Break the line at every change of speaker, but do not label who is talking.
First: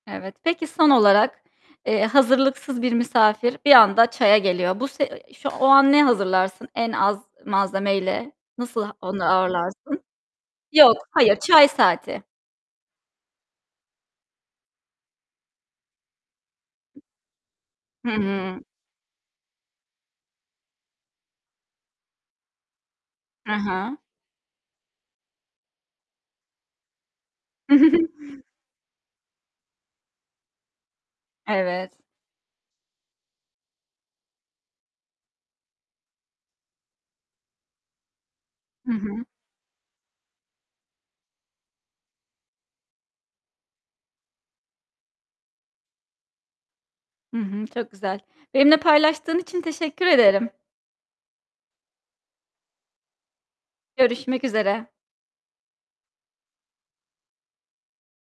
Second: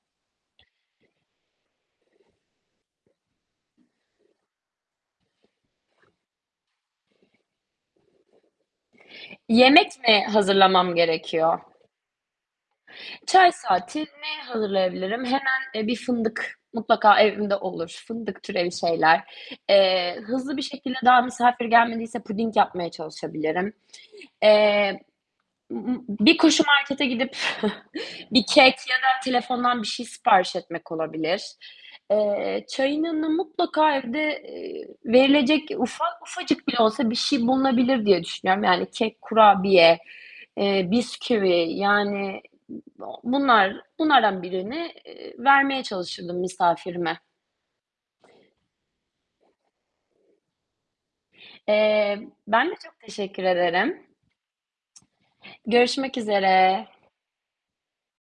Evet. Peki son olarak, eee, hazırlıksız bir misafir bir anda çaya geliyor. Bu se şu o an ne hazırlarsın en az malzemeyle? Nasıl onu
Yemek
ağırlarsın?
mi
Yok,
hazırlamam
hayır,
gerekiyor?
çay saati.
Çay saati ne hazırlayabilirim? Hemen bir fındık mutlaka evimde olur,
Hı
fındık
hı.
türevi şeyler. Eee, hızlı bir şekilde daha misafir gelmediyse puding yapmaya
Hı
çalışabilirim.
hı.
Eee, ı ı bir koşu markete gidip bir kek ya da telefondan bir şey sipariş etmek olabilir.
Evet.
Eee, çayın yanına mutlaka evde, eee, verilecek ufak, ufacık bile olsa bir şey bulunabilir diye düşünüyorum. Yani
Hı
kek,
hı.
kurabiye, eee, bisküvi, yani, ı o bunlar, bunlardan birini, eee, vermeye çalışırdım misafirime.
Hı hı, çok güzel. Benimle paylaştığın için teşekkür ederim.
Eee, ben de çok teşekkür ederim.
Görüşmek üzere.
Görüşmek üzere.